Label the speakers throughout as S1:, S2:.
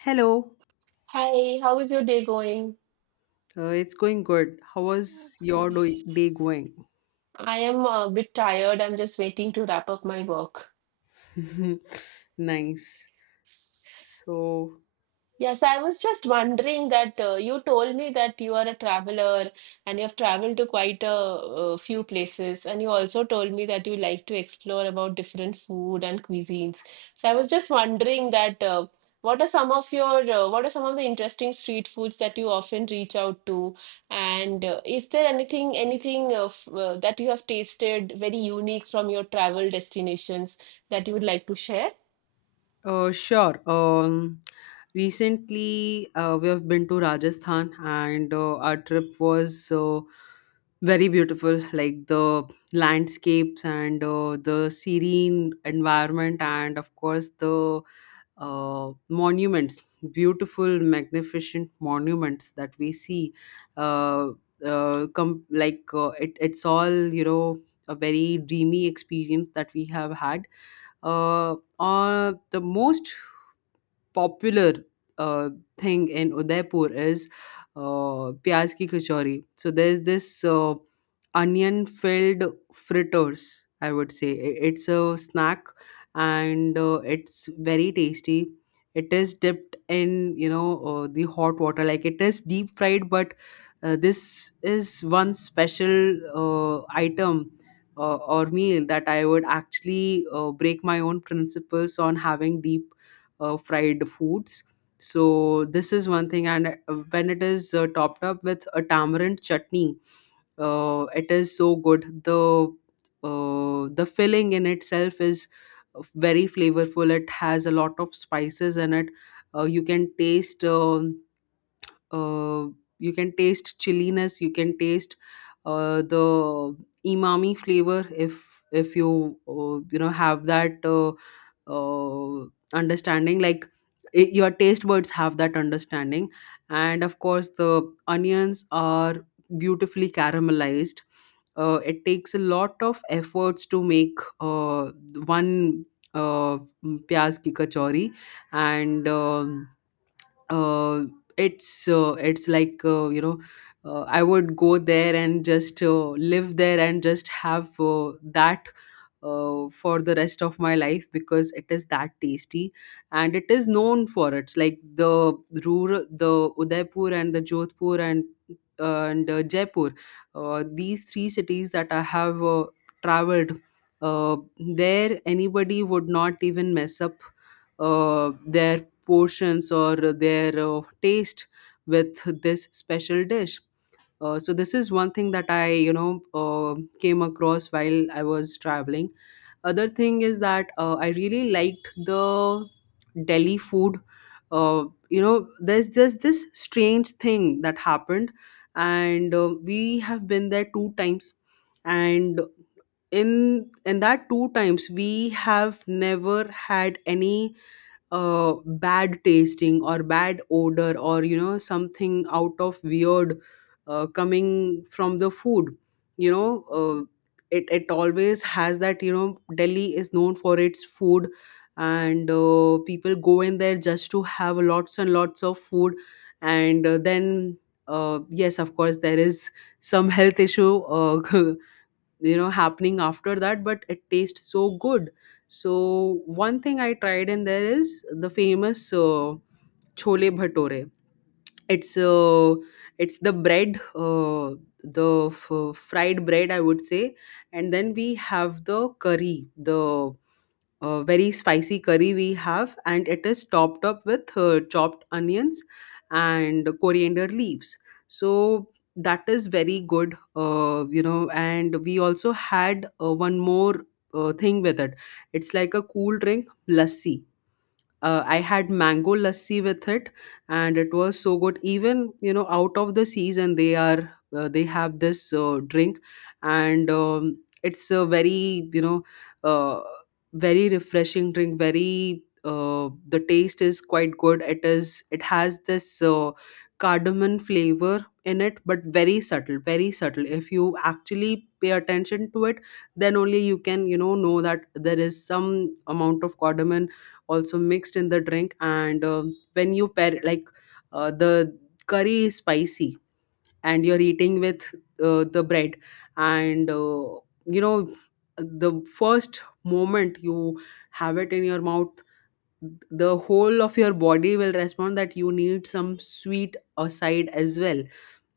S1: Hello.
S2: Hi, how is your day going?
S1: It's going good. How was your
S2: Okay.
S1: day going?
S2: I am a bit tired. I'm just waiting to wrap up my work.
S1: Nice. So,
S2: Yes, I was just wondering that you told me that you are a traveler and you have traveled to quite a few places, and you also told me that you like to explore about different food and cuisines. So I was just wondering that what are some of the interesting street foods that you often reach out to, and is there anything that you have tasted very unique from your travel destinations that you would like to share?
S1: sure. Recently, we have been to Rajasthan, and our trip was very beautiful. Like the landscapes and the serene environment, and of course the monuments, beautiful, magnificent monuments that we see. Uh, it's all a very dreamy experience that we have had. The most popular uh, thing in Udaipur is pyaz ki kachori. So there's this onion filled fritters, I would say. It's a snack, and it's very tasty. It is dipped in, the hot water. Like it is deep fried, but this is one special item or meal that I would actually break my own principles on having deep fried foods. So this is one thing, and when it is topped up with a tamarind chutney, it is so good. The filling in itself is very flavorful. It has a lot of spices in it. Uh, you can taste um uh, you can taste chilliness. You can taste the umami flavor if you you know have that. Uh, understanding like your taste buds have that understanding, and of course the onions are beautifully caramelized. It takes a lot of efforts to make one uh, pyaz ki kachori, and uh, it's like, I would go there and just live there and just have that for the rest of my life, because it is that tasty, and it is known for its, like, the rural, the Udaipur and the Jodhpur and Jaipur. These three cities that I have traveled uh, there, anybody would not even mess up uh, their portions or their taste with this special dish. So this is one thing that I, came across while I was traveling. Other thing is that I really liked the Delhi food. There's this strange thing that happened, and we have been there two times, and in that two times we have never had any bad tasting or bad odor or something out of weird coming from the food you know uh, it always has that, Delhi is known for its food, and people go in there just to have lots and lots of food. And then, yes, of course there is some health issue, happening after that, but it tastes so good. So one thing I tried in there is the famous chole bhature. It's uh, it's the bread, the fried bread, I would say. And then we have the curry, the very spicy curry we have, and it is topped up with chopped onions and coriander leaves. So that is very good. And we also had one more thing with it. It's like a cool drink, lassi. I had mango lassi with it, and it was so good. Even, out of the season, they have this drink. And it's a very, uh, very refreshing drink. Very The taste is quite good. It has this cardamom flavor in it, but very subtle, very subtle. If you actually pay attention to it, then only you can, know that there is some amount of cardamom also mixed in the drink. And when you pair, like, the curry is spicy and you're eating with the bread, and you know the first moment you have it in your mouth, the whole of your body will respond that you need some sweet aside as well,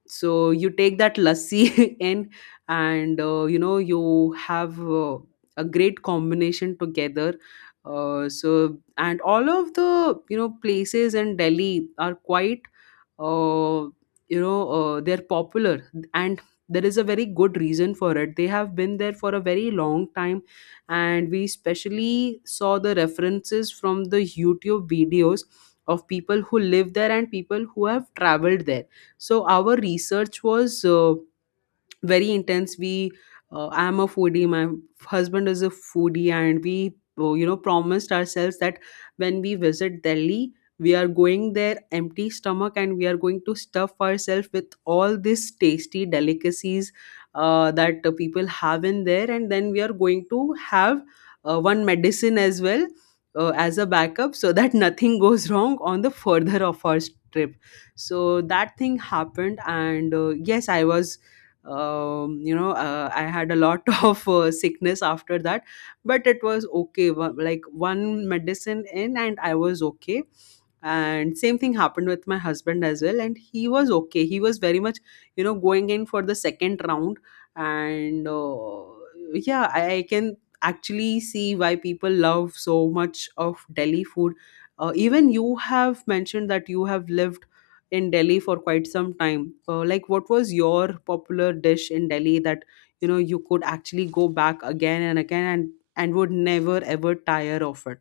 S1: so you take that lassi in, and you have a great combination together. So, and all of the, places in Delhi are quite, uh, they're popular, and there is a very good reason for it. They have been there for a very long time, and we especially saw the references from the YouTube videos of people who live there and people who have traveled there. So our research was very intense. We I am a foodie, my husband is a foodie, and we, promised ourselves that when we visit Delhi, we are going there empty stomach, and we are going to stuff ourselves with all these tasty delicacies that people have in there, and then we are going to have one medicine as well, as a backup, so that nothing goes wrong on the further of our trip. So that thing happened, and yes, I was you know I had a lot of sickness after that. But it was okay. One medicine in, and I was okay. And same thing happened with my husband as well, and he was okay. He was very much, going in for the second round. And yeah, I can actually see why people love so much of Delhi food. Even you have mentioned that you have lived in Delhi for quite some time. Like, what was your popular dish in Delhi that, you could actually go back again and again, and would never ever tire of it?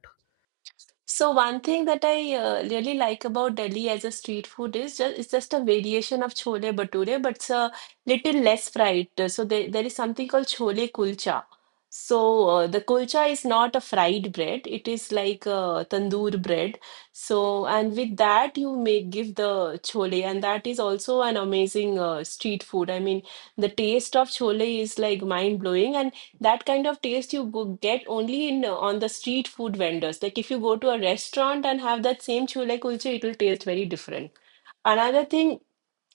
S2: So one thing that I really like about Delhi as a street food is just it's just a variation of chole bhature, but it's a little less fried. So there is something called chole kulcha. So the kulcha is not a fried bread; it is like a tandoor bread. So and with that you may give the chole, and that is also an amazing street food. I mean, the taste of chole is like mind blowing, and that kind of taste you go get only in on the street food vendors. Like if you go to a restaurant and have that same chole kulche, it will taste very different. Another thing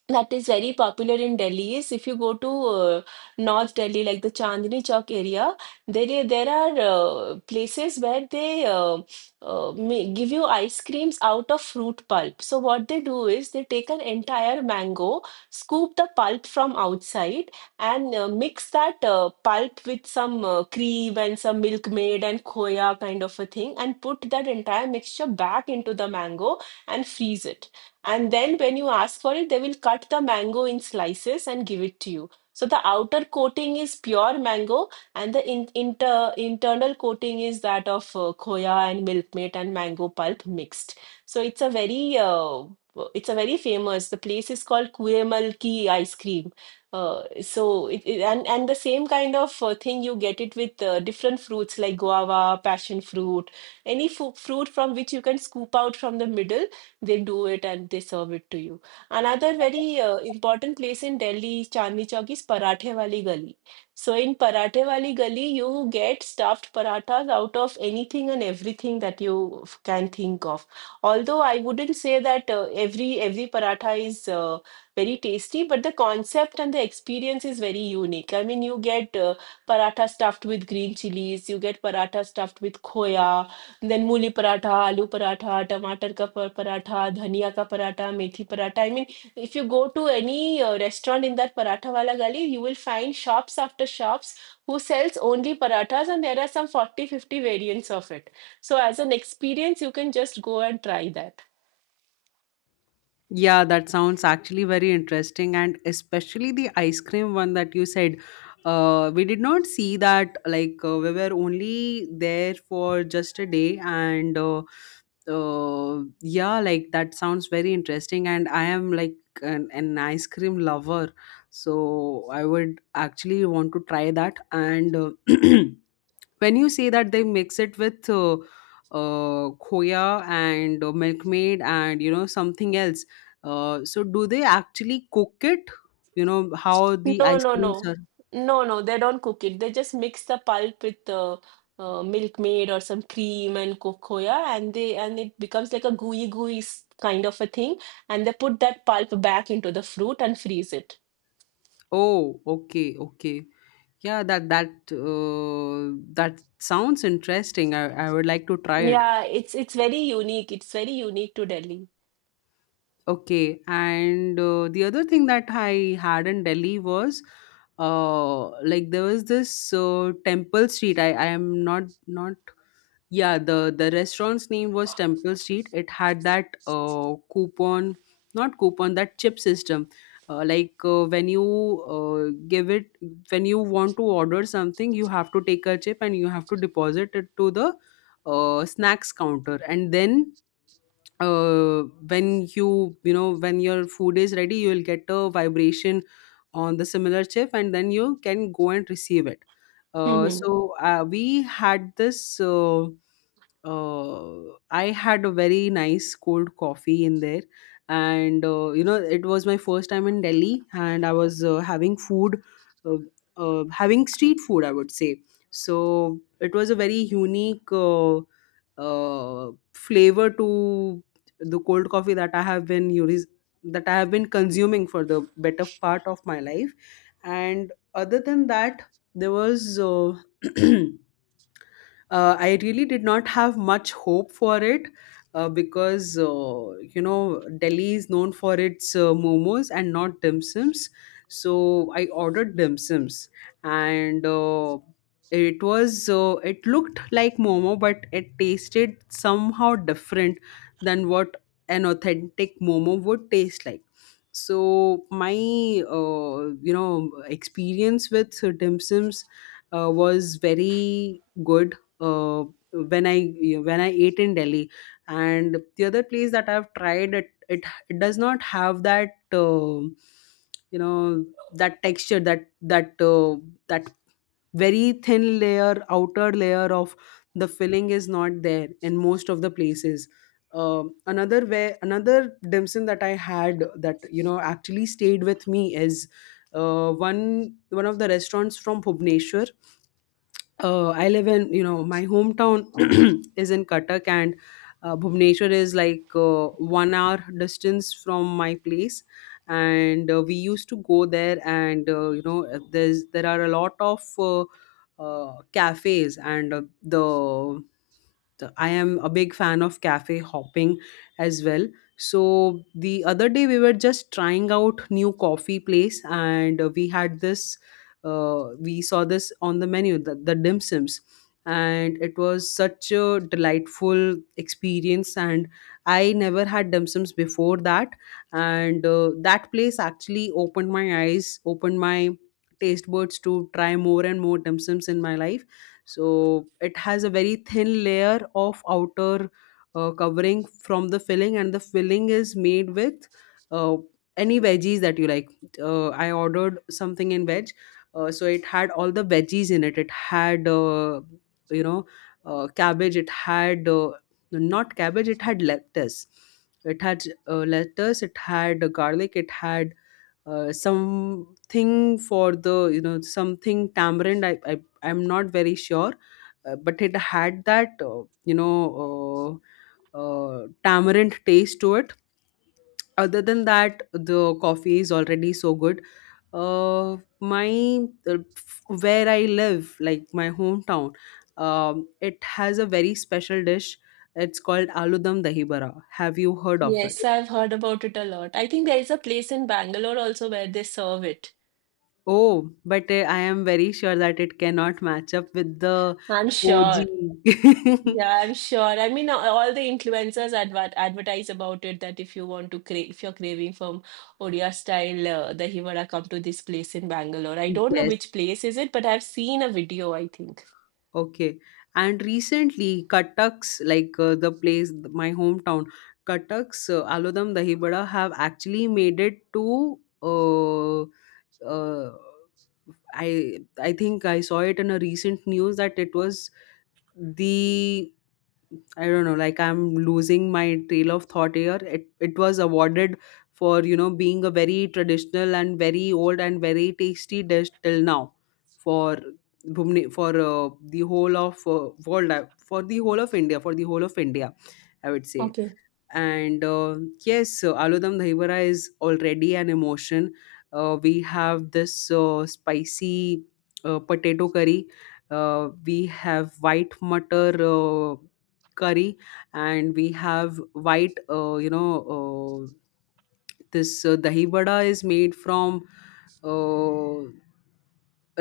S2: that is very popular in Delhi is if you go to North Delhi, like the Chandni Chowk area, there are places where give you ice creams out of fruit pulp. So what they do is they take an entire mango, scoop the pulp from outside, and mix that pulp with some cream and some milkmaid and khoya kind of a thing, and put that entire mixture back into the mango and freeze it. And then when you ask for it, they will cut the mango in slices and give it to you. So the outer coating is pure mango, and the internal coating is that of khoya and milkmaid and mango pulp mixed. So it's a very famous. The place is called Kuemal Ki ice cream. So and the same kind of thing you get it with different fruits like guava, passion fruit, any fu fruit from which you can scoop out from the middle, they do it and they serve it to you. Another very important place in Delhi, Chandni Chowk, is Parathe Wali Gali. So in Parathe Wali Gali, you get stuffed parathas out of anything and everything that you can think of. Although I wouldn't say that every paratha is very tasty, but the concept and the experience is very unique. I mean, you get paratha stuffed with green chilies, you get paratha stuffed with khoya, and then मूली पराठा आलू पराठा टमाटर का पर- पराठा धनिया का पराठा मेथी paratha I mean. If you go to any restaurant in that paratha wala gali, you will find shops after shops who sells only parathas, and there are some 40-50 variants of it. So as an experience you can just go and try that.
S1: Yeah, that sounds actually very interesting, and especially the ice cream one that you said. We did not see that, like, we were only there for just a day, and yeah, like, that sounds very interesting. And I am, like, an ice cream lover, so I would actually want to try that. And when you say that they mix it with khoya and milkmaid and, something else, so do they actually cook it, how the
S2: No,
S1: ice
S2: no,
S1: creams
S2: no.
S1: are?
S2: No, no, they don't cook it. They just mix the pulp with milkmaid or some cream and cocoa, yeah, and they and it becomes like a gooey kind of a thing. And they put that pulp back into the fruit and freeze it.
S1: Oh, okay, okay, yeah. That sounds interesting. I would like to try it.
S2: Yeah, it's very unique. It's very unique to Delhi.
S1: Okay, and the other thing that I had in Delhi was, like, there was this temple street. I am not, not. Yeah, the restaurant's name was Temple Street. It had that coupon, not coupon, that chip system. Uh, like uh, when you uh, give it, when you want to order something, you have to take a chip, and you have to deposit it to the snacks counter, and then, uh, when when your food is ready, you will get a vibration on the similar chip, and then you can go and receive it.
S2: Hmm.
S1: So we had this I had a very nice cold coffee in there, and it was my first time in Delhi, and I was uh, having street food, I would say. So it was a very unique uh, flavor to the cold coffee that I have been unis- that I have been consuming for the better part of my life. And other than that, there was, I really did not have much hope for it, because, Delhi is known for its momos and not dim sums. So I ordered dim sums, and it looked like momo, but it tasted somehow different than what an authentic momo would taste like. So my, experience with dim sums was very good uh, when I when I ate in Delhi. And the other place that I've tried it does not have that, you know that texture, that very thin layer, outer layer of the filling is not there in most of the places. Another dim sum that I had that, actually stayed with me is one of the restaurants from Bhubaneswar. I live in — my hometown is in Cuttack, and Bhubaneswar is, like, 1 hour distance from my place. And we used to go there and, there are a lot of cafes, and the I am a big fan of cafe hopping as well. So the other day we were just trying out new coffee place and we had this we saw this on the menu the dim sims, and it was such a delightful experience, and I never had dim sims before that. And that place actually opened my eyes, opened my taste buds to try more and more dim sims in my life. So it has a very thin layer of outer covering from the filling, and the filling is made with uh, any veggies that you like. I ordered something in veg. So it had all the veggies in it. It had you know cabbage. It had not cabbage, it had lettuce. It had lettuce, it had garlic, it had something for the something tamarind. I'm not very sure. But it had that tamarind taste to it. Other than that, the coffee is already so good. uh my where I live, like my hometown, it has a very special dish. It's called aludam dahi bada. Have you heard of
S2: Yes,
S1: it?
S2: I've heard about it a lot. I think there is a place in Bangalore also where they serve it.
S1: Oh, but I am very sure that it cannot match up with the
S2: I'm
S1: og.
S2: sure. Yeah, I'm sure. I mean, all the influencers advertise about it that if you want to crave, if you're craving from Odia style, the Himara, come to this place in Bangalore. I don't know
S1: yes.
S2: which place is it, but I've seen a video, I think.
S1: Okay. And recently Cuttack's like the place my hometown, Cuttack's aludam dahi bada have actually made it to. uh uh I think I saw it in a recent news that it was the, I don't know, like I'm losing my trail of thought here. It was awarded for, you know, being a very traditional and very old and very tasty dish till now, for Bhumne, for the whole of world, for the whole of India, for the whole of India, I would say.
S2: Okay.
S1: And yes, so aloo dum dahi vada is already an emotion. We have this spicy potato curry. We have white mutter curry, and we have white, uh, this dahi vada is made from uh,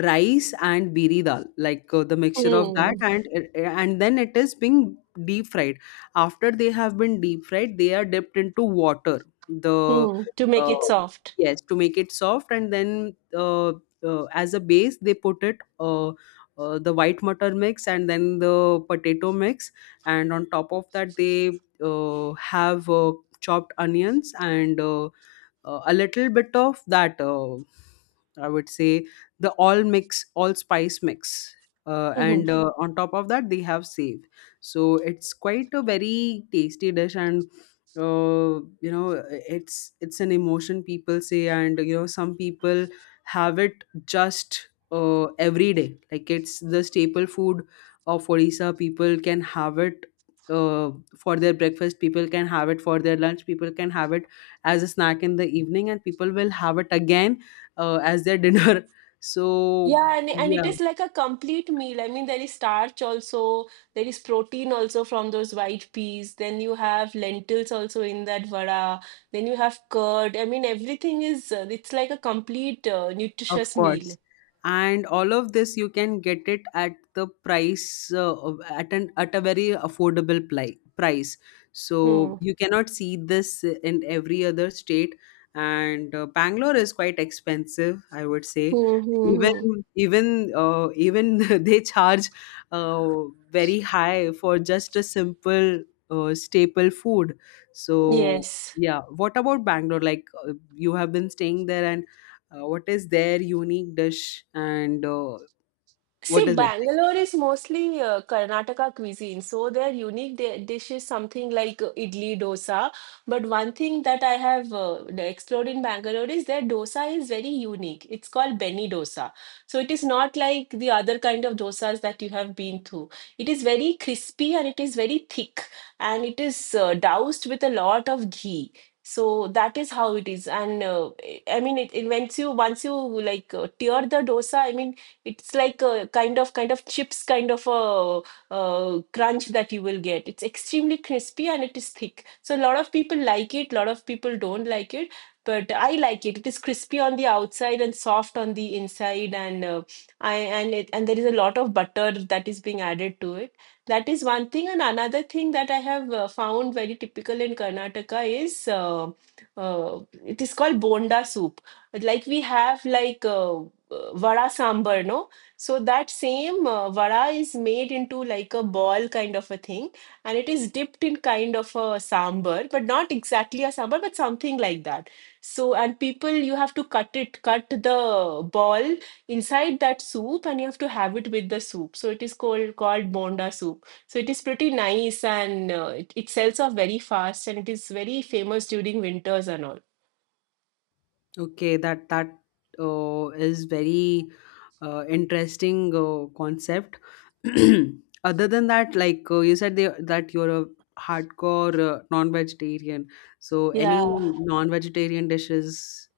S1: rice and biri dal, like the mixture of that.
S2: Hmm.
S1: And then it is being deep fried. After they have been deep fried, they are dipped into water, the
S2: Hmm. To make
S1: uh,
S2: it soft.
S1: yes, to make it soft. And then as a base they put it the white mutter mix and then the potato mix. And on top of that they have chopped onions and a little bit of that, I would say the all mix, all spice mix. And on top of that they have save. So it's quite a very tasty dish. And you know, it's an emotion, people say. And you know, some people have it just every day, like it's the staple food of Odisha. People can have it uh, for their breakfast, people can have it for their lunch, people can have it as a snack in the evening, and people will have it again as their dinner. So
S2: Yeah, and it
S1: yeah.
S2: is like a complete meal. I mean, there is starch also, there is protein also from those white peas. Then you have lentils also in that vada. Then you have curd. I mean, everything it's like a complete
S1: Of
S2: nutritious
S1: course.
S2: meal.
S1: And all of this you can get it at the price at an at a very affordable price. So
S2: Hmm.
S1: you cannot see this in every other state. And Bangalore is quite expensive, I would say.
S2: Hmm, hmm, hmm.
S1: Even even they charge uh, very high for just a simple staple food. So
S2: Yes.
S1: yeah, what about Bangalore? Like you have been staying there, and what is their unique dish, and what
S2: See,
S1: is it like?
S2: Bangalore is mostly Karnataka cuisine, so their unique di dish is something like idli dosa. But one thing that I have explored in Bangalore is their dosa is very unique. It's called Beni dosa. So it is not like the other kind of dosas that you have been through. It is very crispy and it is very thick, and it is doused with a lot of ghee. So that is how it is. And I mean, it once you like tear the dosa, I mean it's like a kind of chips kind of a crunch that you will get. It's extremely crispy and it is thick, so a lot of people like it, a lot of people don't like it, but I like it. It is crispy on the outside and soft on the inside, and I and it and there is a lot of butter that is being added to it. That is one thing, and another thing that I have found very typical in Karnataka is uh, it is called bonda soup. Like we have like vada sambar, no? So that same vada is made into like a ball kind of a thing, and it is dipped in kind of a sambar, but not exactly a sambar, but something like that. So and people, you have to cut the ball inside that soup and you have to have it with the soup, so it is called bonda soup. So it is pretty nice, and it sells off very fast and it is very famous during winters and all.
S1: Okay, that is very interesting concept. Other than that, like you said, that you're a hardcore non-vegetarian. So any
S2: Yeah.
S1: non-vegetarian dishes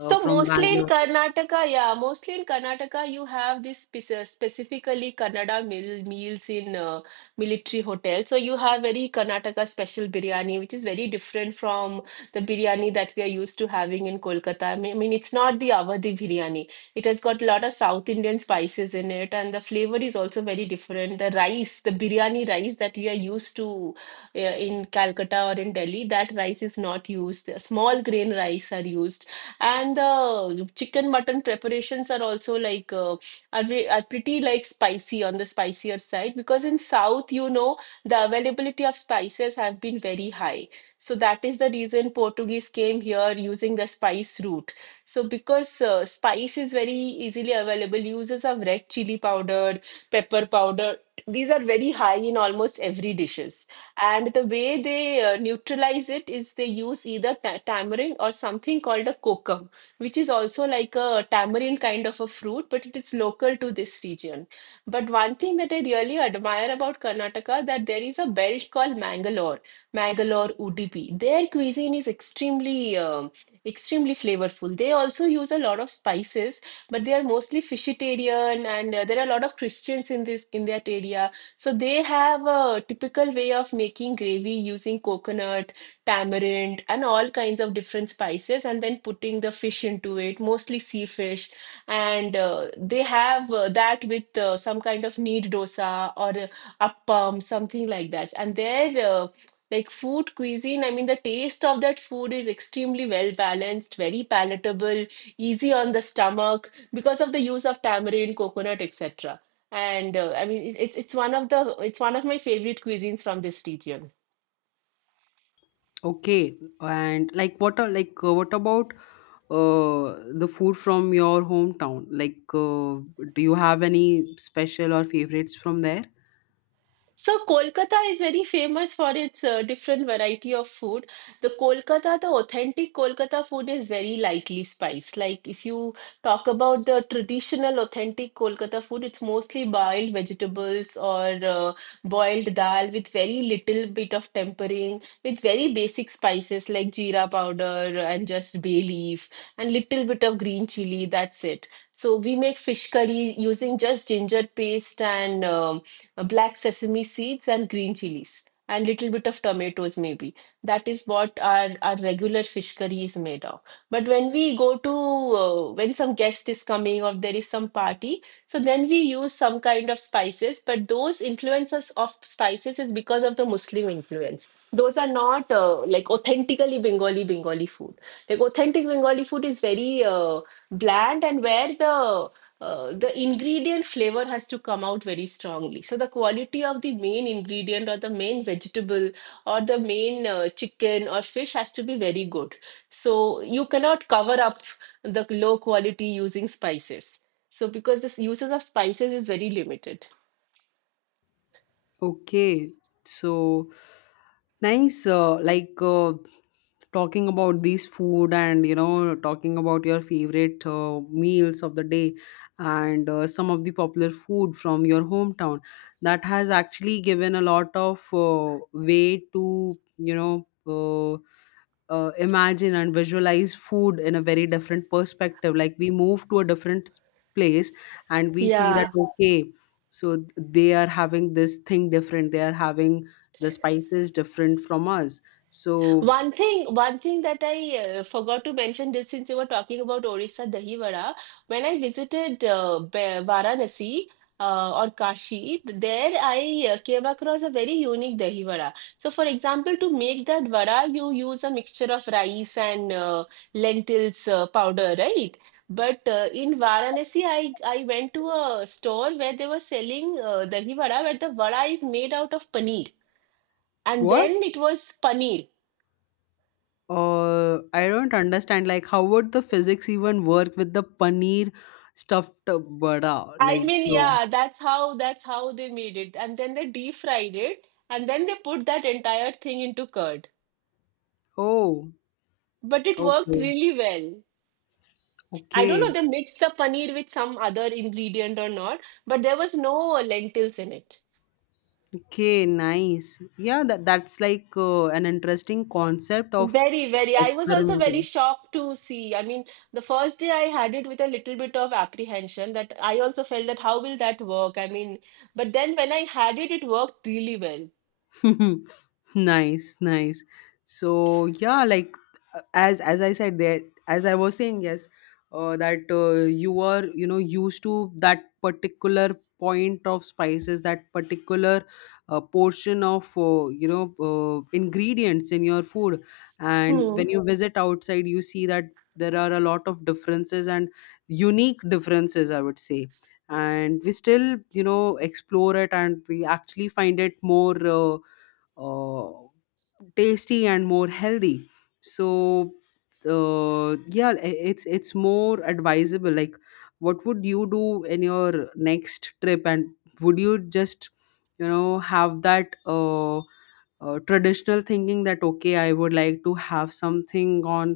S2: So
S1: from
S2: mostly in
S1: Bangalore?
S2: Karnataka, yeah, mostly in Karnataka, you have this specifically Kannada meals in military hotels. So you have very Karnataka special biryani, which is very different from the biryani that we are used to having in Kolkata. I mean, it's not the Awadhi biryani. It has got a lot of South Indian spices in it, and the flavor is also very different. The rice, the biryani rice that we are used to in Calcutta or in Delhi, that rice is not used. The small grain rice are used, and the chicken mutton preparations are also like are pretty like spicy on the spicier side, because in South, you know, the availability of spices have been very high. So that is the reason Portuguese came here using the spice route. So because spice is very easily available, uses of red chili powder, pepper powder, these are very high in almost every dishes, and the way they neutralize it is they use either tamarind or something called a kokum, which is also like a tamarind kind of a fruit, but it is local to this region. But one thing that I really admire about Karnataka, that there is a belt called Mangalore Udupi. Their cuisine is extremely extremely flavorful. They also use a lot of spices, but they are mostly fishitarian, and there are a lot of Christians in this in that area, so they have a typical way of making gravy using coconut, tamarind, and all kinds of different spices, and then putting the fish into it, mostly sea fish. And they have that with some kind of neer dosa or appam, something like that. And their like food cuisine, I mean, the taste of that food is extremely well balanced, very palatable, easy on the stomach because of the use of tamarind, coconut, etc., and I mean it's one of my favorite cuisines from this region.
S1: Okay, and like what are, like what about the food from your hometown? Like, do you have any special or favorites from there?
S2: So Kolkata is very famous for its different variety of food. The authentic Kolkata food is very lightly spiced. Like if you talk about the traditional authentic Kolkata food, it's mostly boiled vegetables or boiled dal with very little bit of tempering, with very basic spices like jeera powder and just bay leaf and little bit of green chili. That's it. So we make fish curry using just ginger paste and black sesame seeds and green chilies and little bit of tomatoes maybe. That is what our regular fish curry is made of. But when we go to when some guest is coming or there is some party, so then we use some kind of spices, but those influences of spices is because of the Muslim influence. Those are not like authentically Bengali food. Like authentic Bengali food is very bland, and where the ingredient flavor has to come out very strongly, so the quality of the main ingredient or the main vegetable or the main chicken or fish has to be very good. So you cannot cover up the low quality using spices, so because this uses of spices is very limited.
S1: Okay, so nice. Like talking about these food, and you know, talking about your favorite meals of the day, and some of the popular food from your hometown. That has actually given a lot of way to, you know. Imagine and visualize food in a very different perspective. Like we move to a different place and we see that,
S2: Yeah.
S1: okay, so they are having this thing different, they are having the spices different from us. So
S2: One thing that I forgot to mention, just since you were talking about Orissa Dahi Vada, when I visited Varanasi or Kashi, there I came across a very unique Dahi Vada. So, for example, to make that vada, you use a mixture of rice and lentils powder, right? But in Varanasi, I went to a store where they were selling Dahi Vada, where the vada is made out of paneer. And
S1: what?
S2: then it was paneer.
S1: I don't understand, like, how would the physics even work with the paneer stuffed burda,
S2: I
S1: like.
S2: mean,
S1: um,
S2: yeah, that's how they made it. And then they deep-fried it, and then they put that entire thing into curd.
S1: oh.
S2: But it worked
S1: Okay.
S2: really well. I don't know,
S1: Okay.
S2: they mixed the paneer with some other ingredient or not, but there was no lentils in it.
S1: Okay. Nice. Yeah, that's like an interesting concept of
S2: Very, very. I was also very
S1: experimenting.
S2: shocked to see. I mean, the first day I had it with a little bit of apprehension, that I also felt that how will that work? I mean, but then when I had it, it worked really well.
S1: nice, nice. So yeah, like as I said there, as I was saying, yes, that you were, you know, used to that particular point of spices, that particular portion of, ingredients in your food. And when
S2: Hmm.
S1: you, yeah, visit outside, you see that there are a lot of differences, and unique differences, I would say. And we still, you know, explore it, and we actually find it more uh, tasty and more healthy. So yeah, it's more advisable, like, what would you do in your next trip? And would you just, you know, have that traditional thinking that okay, I would like to have something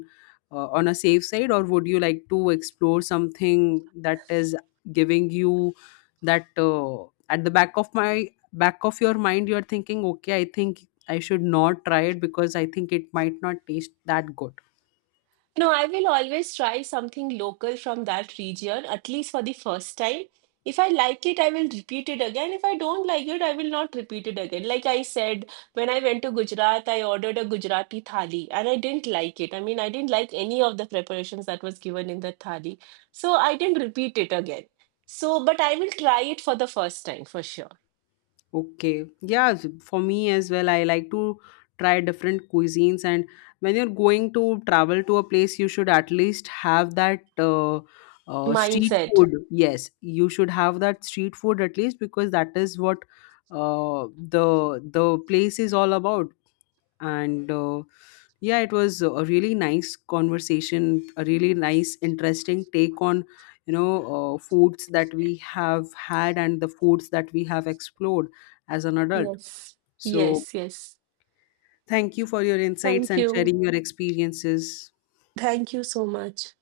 S1: on a safe side? Or would you like to explore something that is giving you that at the back of my, back of your mind you're thinking, okay, I think I should not try it because I think it might not taste that good?
S2: No, I will always try something local from that region, at least for the first time. If I like it, I will repeat it again. If I don't like it, I will not repeat it again. Like I said, when I went to Gujarat, I ordered a Gujarati thali and I didn't like it. I mean, I didn't like any of the preparations that was given in the thali. So I didn't repeat it again. So, but I will try it for the first time for sure.
S1: Okay, yeah, for me as well, I like to try different cuisines. And when you're going to travel to a place, you should at least have that street
S2: Mindset.
S1: food. Yes, you should have that street food at least, because that is what the place is all about. And yeah, it was a really nice conversation, a really nice, interesting take on, you know, foods that we have had and the foods that we have explored as an adult.
S2: Yes.
S1: So
S2: Yes, yes.
S1: thank you for your insights
S2: Thank
S1: and
S2: you.
S1: sharing your experiences.
S2: Thank you so much.